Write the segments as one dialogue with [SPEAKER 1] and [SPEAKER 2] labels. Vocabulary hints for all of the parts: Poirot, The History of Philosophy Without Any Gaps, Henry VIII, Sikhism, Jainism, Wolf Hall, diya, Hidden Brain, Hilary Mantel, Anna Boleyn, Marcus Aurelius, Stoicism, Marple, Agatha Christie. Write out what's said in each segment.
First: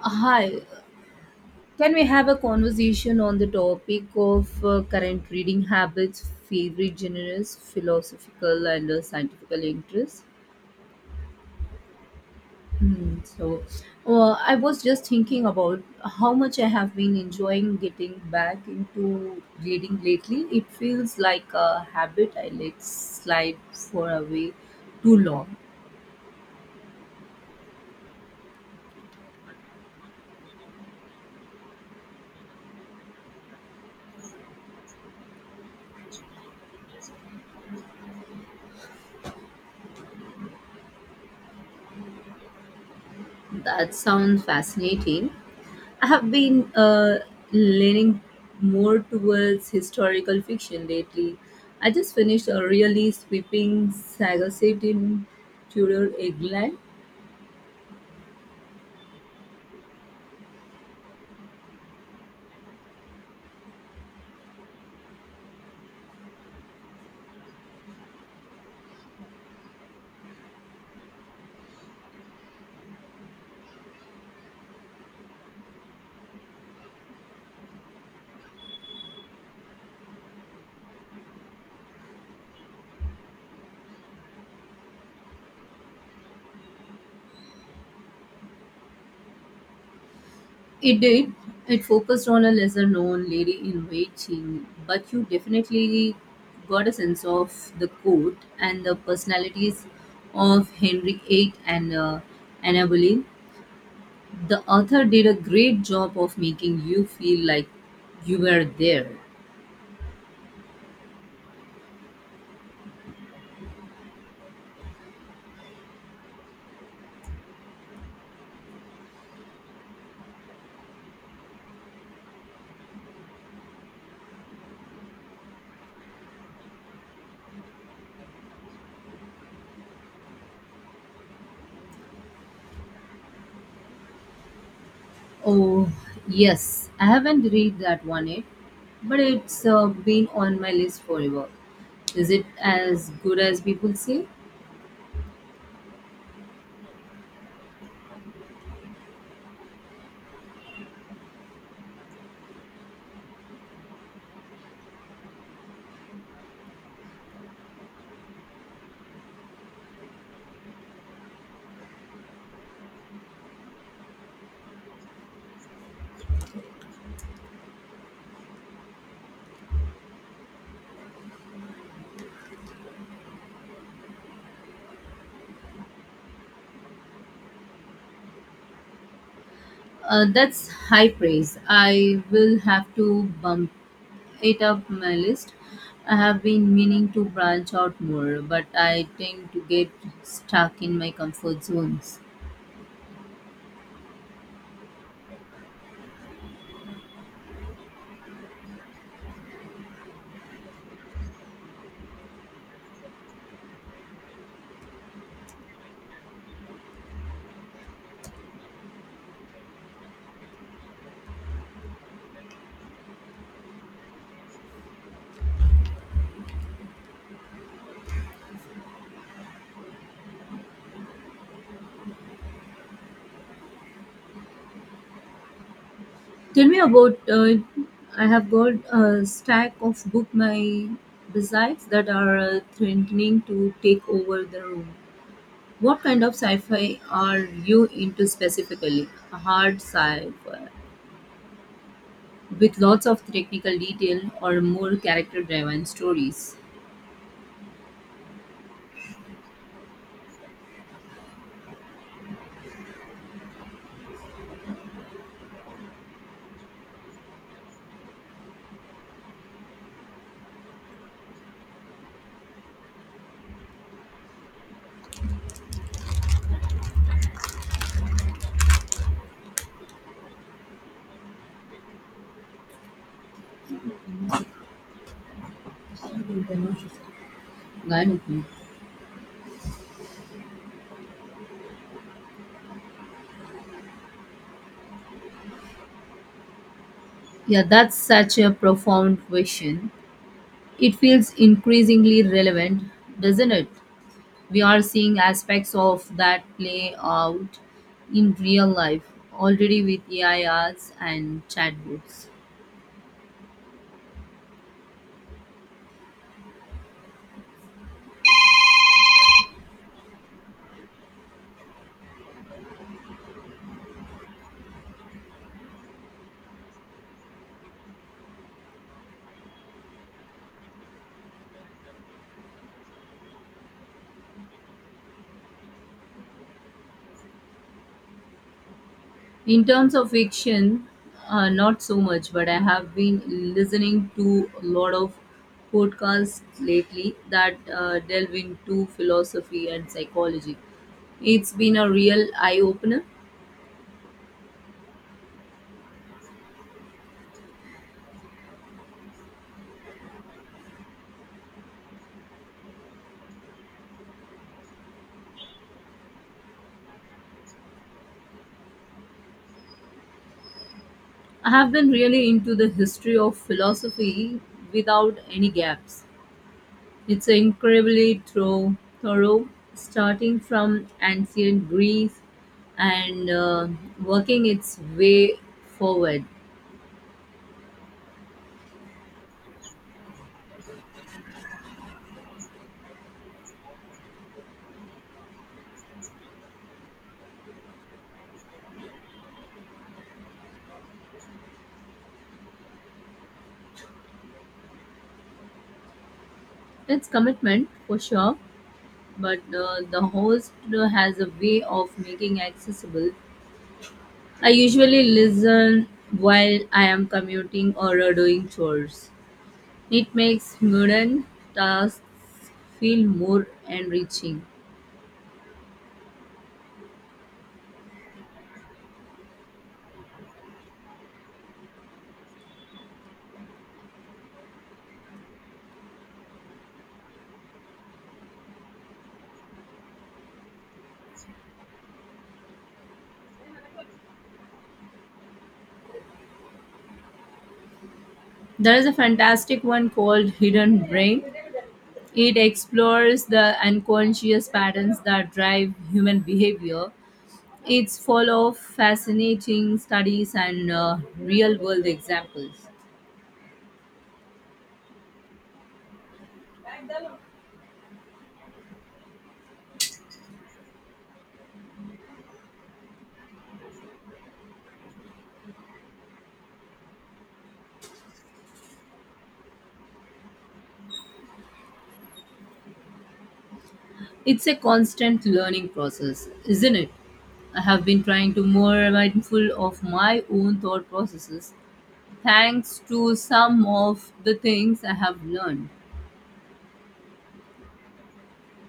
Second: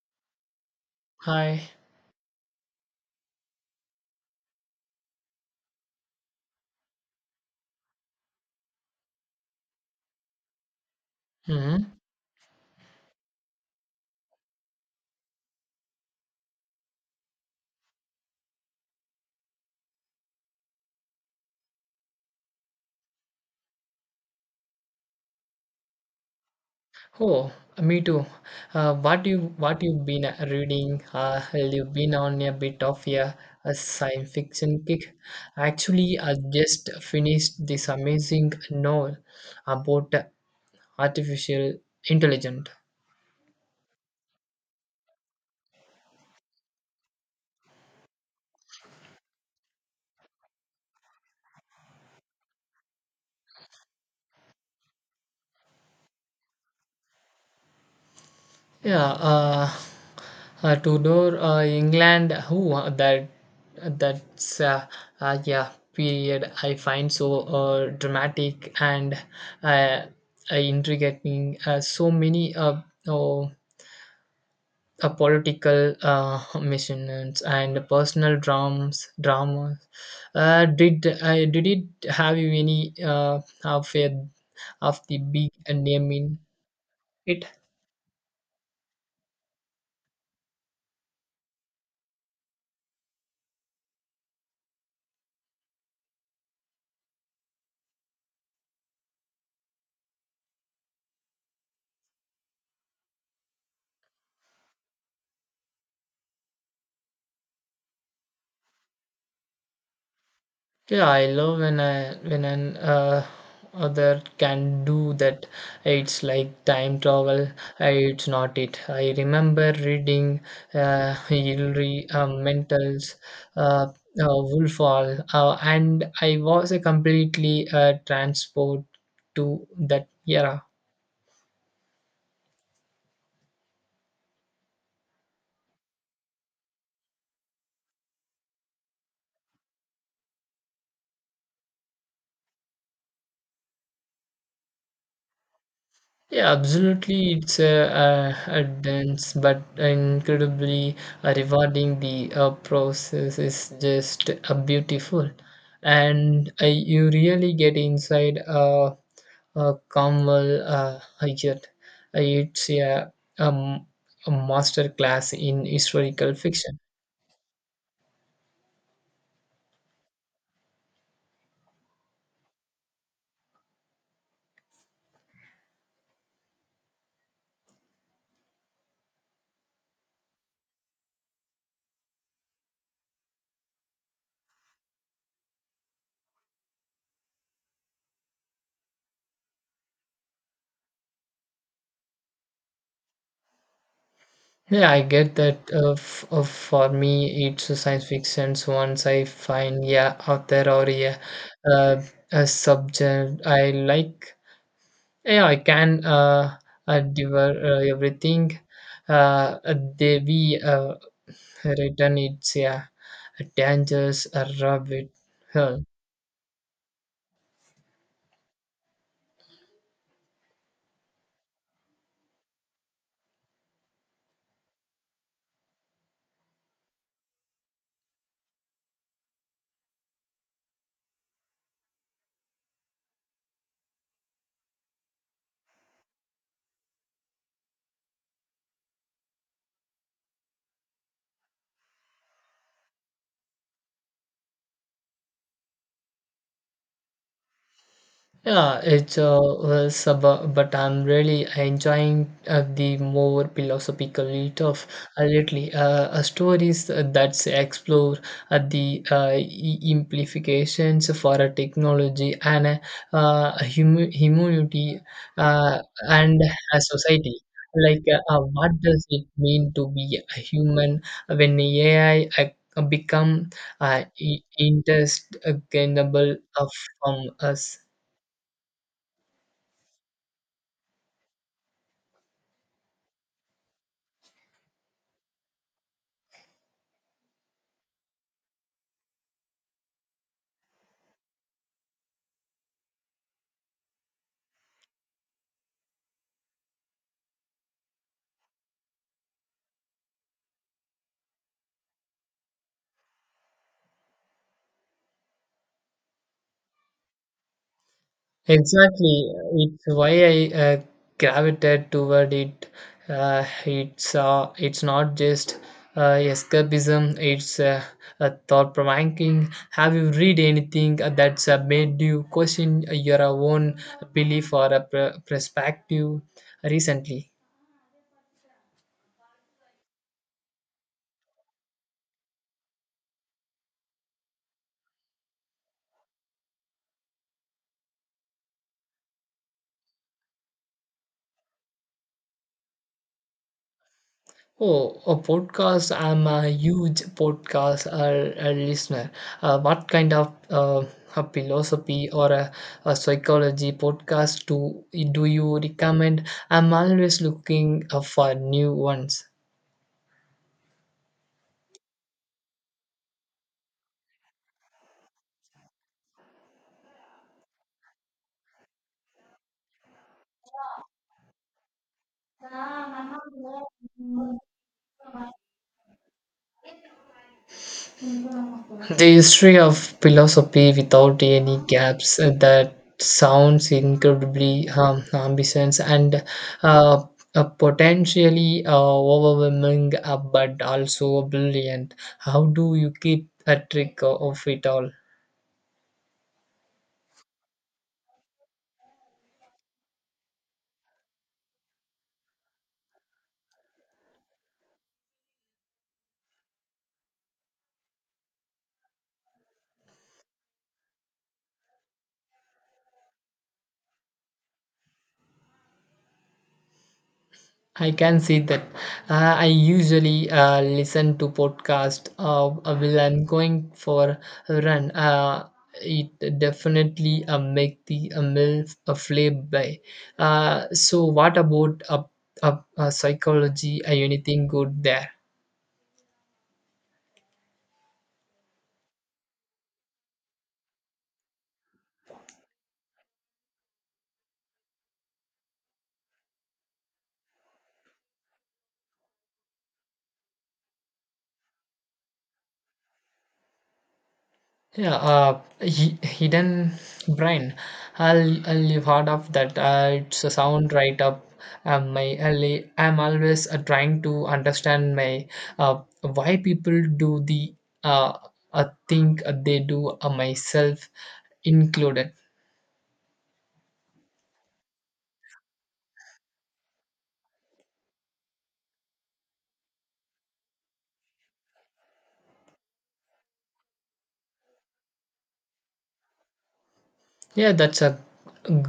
[SPEAKER 1] Hi,
[SPEAKER 2] Hi.
[SPEAKER 1] can we have a conversation on the topic of current reading habits, favorite genres, philosophical and scientific interests?
[SPEAKER 2] hmm
[SPEAKER 1] Hmm. So, I was just thinking about how much I have been enjoying getting back into reading lately. It feels like a habit I let slide for away too long.
[SPEAKER 2] Oh, me too. What you what you've been reading? Well, you've been on a bit of a science fiction kick. Actually, I just finished this amazing novel about artificial intelligence.
[SPEAKER 1] That sounds fascinating. I have been leaning more towards historical fiction lately. I just finished a really sweeping saga set in Tudor England.
[SPEAKER 2] Yeah, Tudor England. Who that? That's yeah. Period. I find so dramatic and uh, intriguing. So many oh, political missions and personal dramas. Dramas. Did it have you any of the big name in it?
[SPEAKER 1] It did. It focused on a lesser known lady in waiting, but you definitely got a sense of the court and the personalities of Henry VIII and Anna Boleyn. The author did a great job of making you feel like you were there.
[SPEAKER 2] Yeah, I love when an other can do that. It's like time travel. It's not it. I remember reading Hilary Mantel's uh, Wolf Hall, and I was completely transport to that era.
[SPEAKER 1] Oh, yes, I haven't read that one yet, but it's been on my list forever. Is it as good as people say?
[SPEAKER 2] Yeah, absolutely. It's a dense but incredibly rewarding. The process is just beautiful, and you really get inside a Kamal Hajat. Uh, It's a, um, a master class in historical fiction.
[SPEAKER 1] That's high praise. I will have to bump it up my list. I have been meaning to branch out more, but I tend to get stuck in my comfort zones.
[SPEAKER 2] Yeah, I get that. For me, it's a science fiction. Once I find yeah author or yeah uh, a subject I like, yeah, I can devour everything. They be written it's yeah dangerous rabbit hole.
[SPEAKER 1] Tell me about I have got a stack of book my besides that are threatening to take over the room. What kind of sci-fi are you into specifically? A hard sci-fi with lots of technical detail or more character-driven stories?
[SPEAKER 2] Yeah, it's but I'm really enjoying the more philosophical tough lately. Stories that explore the implications for a technology and humanity uh, and a society. Like, what does it mean to be a human when AI become uh, i- interest- uh, uh, from us?
[SPEAKER 1] Got Yeah, that's such a profound question. It feels increasingly relevant, doesn't it? We are seeing aspects of that play out in real life already with AI arts and chatbots.
[SPEAKER 2] Exactly, it's why I gravitated toward it. It's not just escapism; it's a thought provoking. Have you read anything that's made you question your own belief or a perspective recently?
[SPEAKER 1] In terms of fiction, not so much, but I have been listening to a lot of podcasts lately that delve into philosophy and psychology. It's been a real eye opener.
[SPEAKER 2] Oh, a podcast. I'm a huge podcast listener. What kind of a philosophy or a psychology podcast do you recommend? I'm always looking for new ones.
[SPEAKER 1] I have been really into the history of philosophy without any gaps. It's incredibly thorough, thorough starting from ancient Greece and working its way forward.
[SPEAKER 2] The history of philosophy without any gaps, that sounds incredibly ambitious and uh, potentially overwhelming, but also brilliant. How do you keep a trick of it all?
[SPEAKER 1] It's commitment for sure, but the host has a way of making accessible. I usually listen while I am commuting or doing chores. It makes mundane tasks feel more enriching.
[SPEAKER 2] I can see that. I usually listen to podcast while I'm going for a run. It definitely make the meal a flip by. So what about a psychology? Anything good there?
[SPEAKER 1] There is a fantastic one called Hidden Brain. It explores the unconscious patterns that drive human behavior. It's full of fascinating studies and real world examples.
[SPEAKER 2] Yeah, hidden brain. I'll have heard of that. It's a sound right up my alley. I'm always trying to understand my why people do the uh, think they do myself included.
[SPEAKER 1] It's a constant learning process, isn't it? I have been trying to more mindful of my own thought processes thanks to some of the things I have learned.
[SPEAKER 2] Yeah, that's a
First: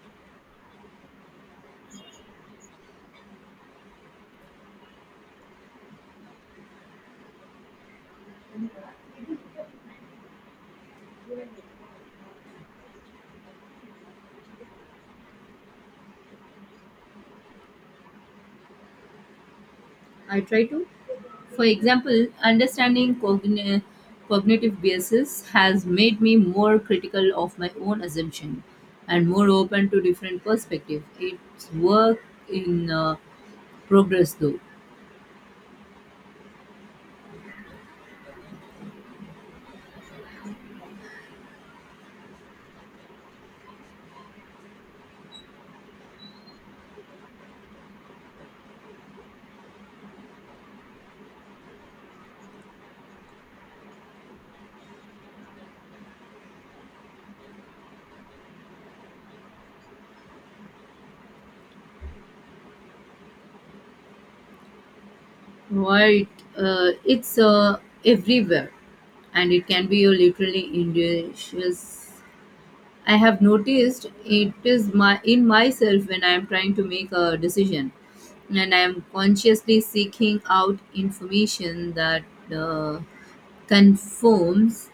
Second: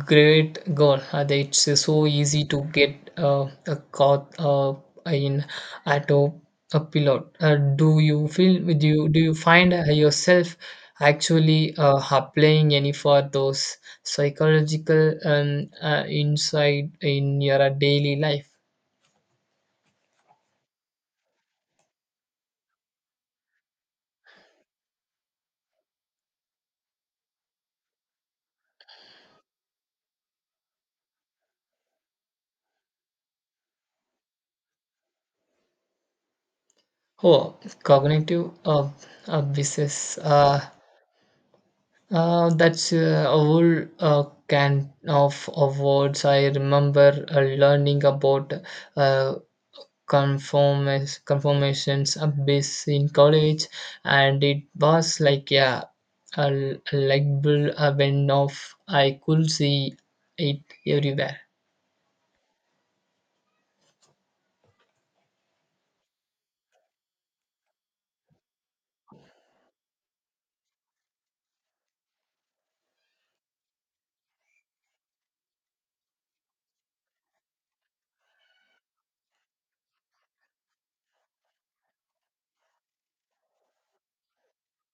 [SPEAKER 2] great goal. That it's so easy to get a caught in auto a pilot. Do you feel? Do you find yourself actually applying any for those psychological insight in your daily life?
[SPEAKER 1] I try to. For example, understanding cognitive biases has made me more critical of my own assumption and more open to different perspective. It's work in progress, though.
[SPEAKER 2] Oh, cognitive business. That's a whole can of words. I remember learning about uh, conformations abyss in college, and it was like yeah, a light bulb went off. I could see it everywhere.
[SPEAKER 1] Right? It's everywhere, and it can be a literally indigenous. I have noticed it is my in myself when I am trying to make a decision, and I am consciously seeking out information that uh, confirms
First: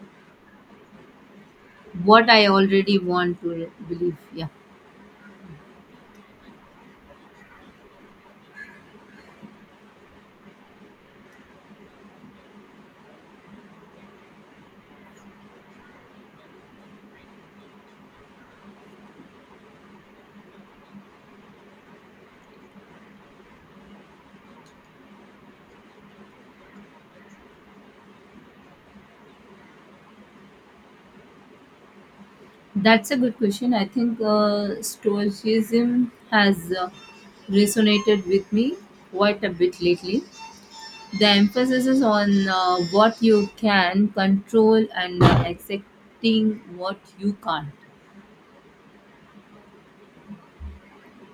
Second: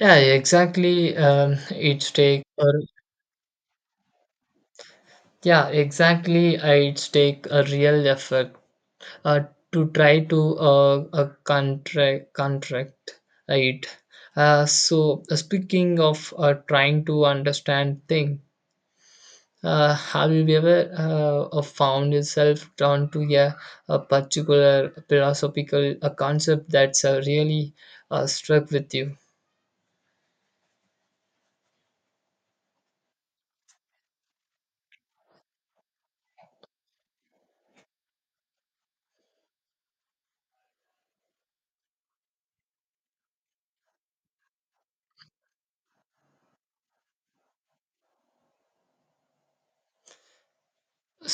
[SPEAKER 2] Yeah, exactly. It's
[SPEAKER 1] what
[SPEAKER 2] take
[SPEAKER 1] I
[SPEAKER 2] or
[SPEAKER 1] already want to believe. Yeah,
[SPEAKER 2] yeah, exactly. It's take a real effort uh, to try to contract it. So speaking of trying to understand thing, have you ever found yourself drawn to a particular philosophical a concept that's really struck with you?
[SPEAKER 1] that's a good question. I think Stoicism has resonated with me quite a bit lately. The emphasis is on what you can control and accepting what you can't.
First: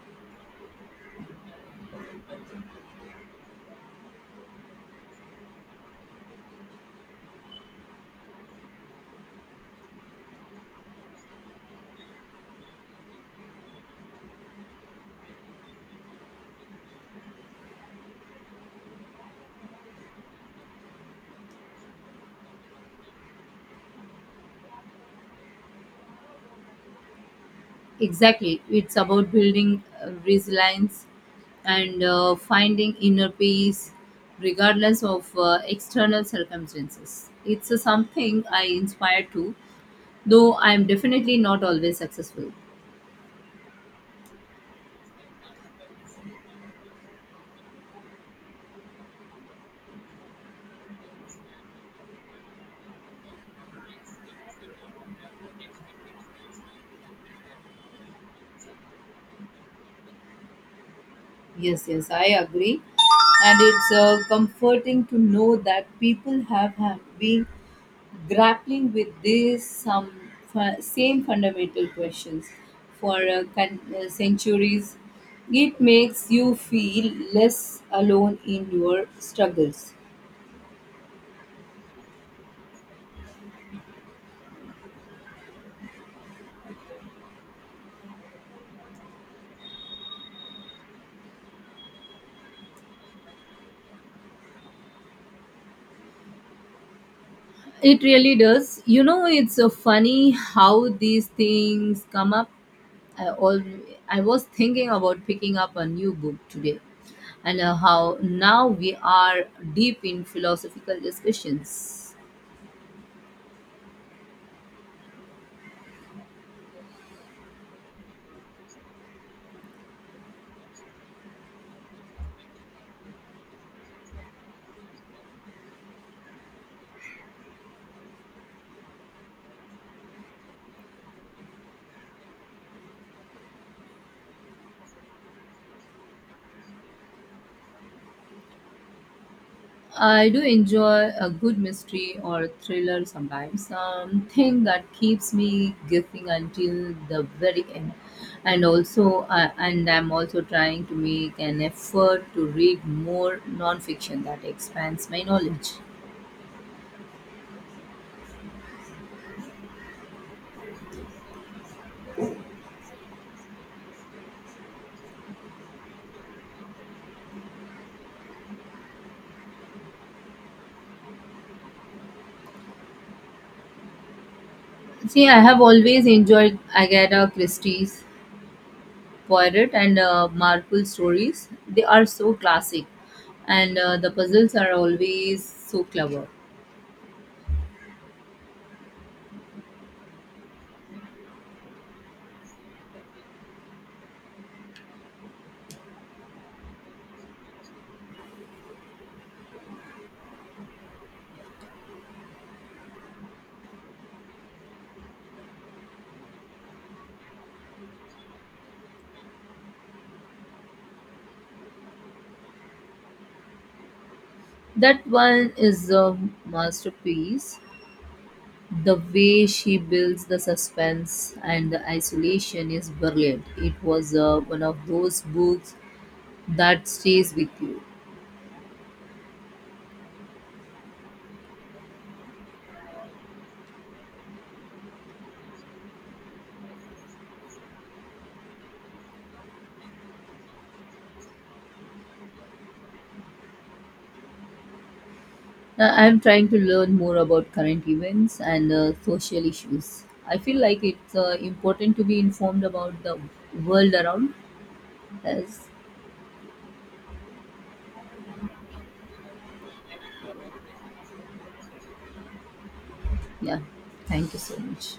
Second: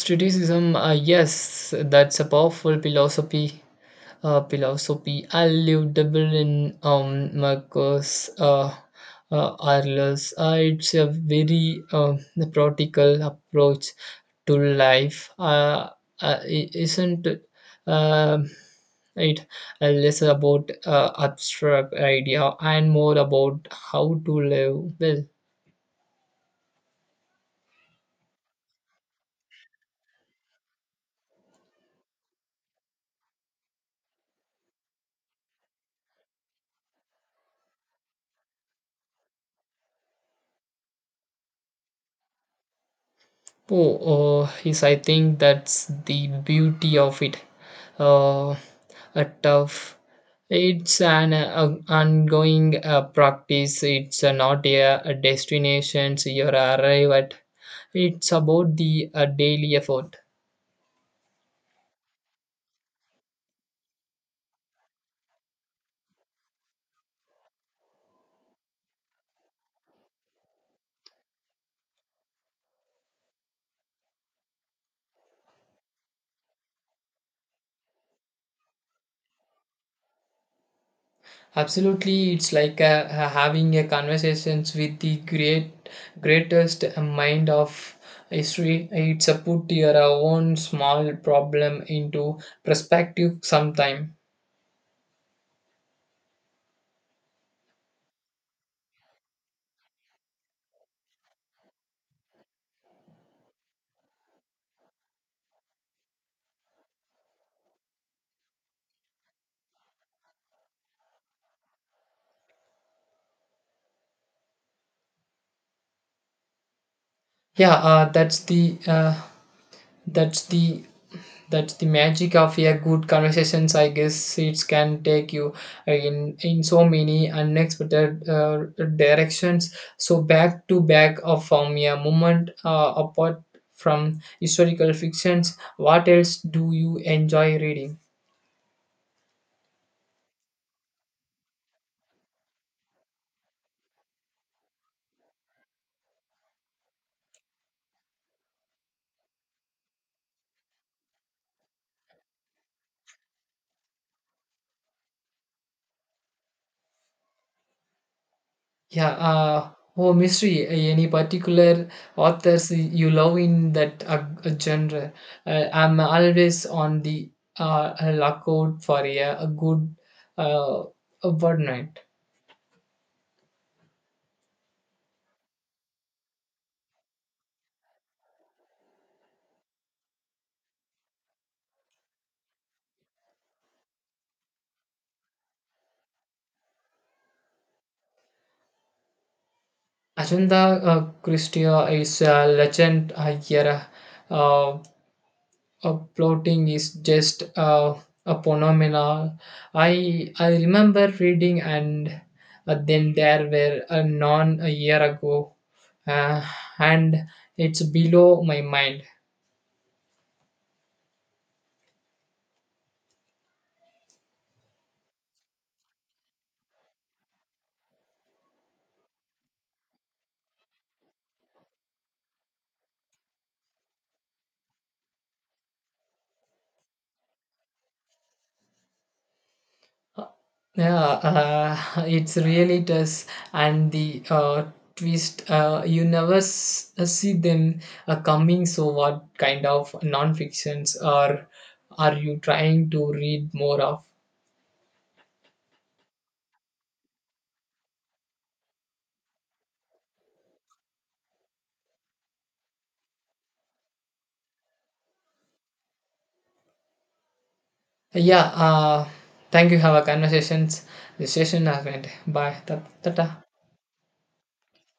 [SPEAKER 2] Stoicism, yes, that's a powerful philosophy. I lived double in Marcos Aurelius. It's a very practical approach to life. Isn't uh, it less about abstract idea and more about how to live well?
[SPEAKER 1] Exactly. It's about building resilience and finding inner peace regardless of external circumstances. It's something I inspire to, though I'm definitely not always successful.
[SPEAKER 2] Oh, yes, I think that's the beauty of it. Uh, a tough It's an ongoing practice. It's not a destination so you arrive at. It's about the daily effort.
[SPEAKER 1] Yes, yes, I agree. And it's comforting to know that people have been grappling with these same fundamental questions for centuries. It makes you feel less alone in your struggles.
[SPEAKER 2] Absolutely, it's like having a conversations with the greatest mind of history. It's a put your own small problem into perspective sometime.
[SPEAKER 1] It really does. You know, it's so funny how these things come up. I, all, I was thinking about picking up a new book today and how now we are deep in philosophical discussions.
[SPEAKER 2] Yeah, that's the that's the that's the magic of a good conversations, I guess. It can take you in so many unexpected directions. So back to back of from a moment, apart from historical fictions, what else do you enjoy reading?
[SPEAKER 1] I do enjoy a good mystery or thriller sometimes. Something that keeps me guessing until the very end. And also, I'm also trying to make an effort to read more nonfiction that expands my knowledge.
[SPEAKER 2] Yeah, oh, mystery. Any particular authors you love in that genre? I'm always on the lookout for a good uh, a word night.
[SPEAKER 1] See, I have always enjoyed Agatha Christie's Poirot and Marple stories. They are so classic, and the puzzles are always so clever.
[SPEAKER 2] Agenda Christia is a legend here. Uh, Plotting is just a phenomenon. I remember reading And Then There Were a Non a year ago, uh, and it's below my mind.
[SPEAKER 1] That one is a masterpiece. The way she builds the suspense and the isolation is brilliant. It was one of those books that stays with you.
[SPEAKER 2] Yeah, it's really does, and the twist you never see them coming. So, what kind of non-fictions are you trying to read more of?
[SPEAKER 1] I'm trying to learn more about current events and social issues. I feel like it's important to be informed about the world around us.
[SPEAKER 2] Yeah, thank you. Have a conversations. The session has ended. Bye. Tata.
[SPEAKER 1] Yeah, thank you so much.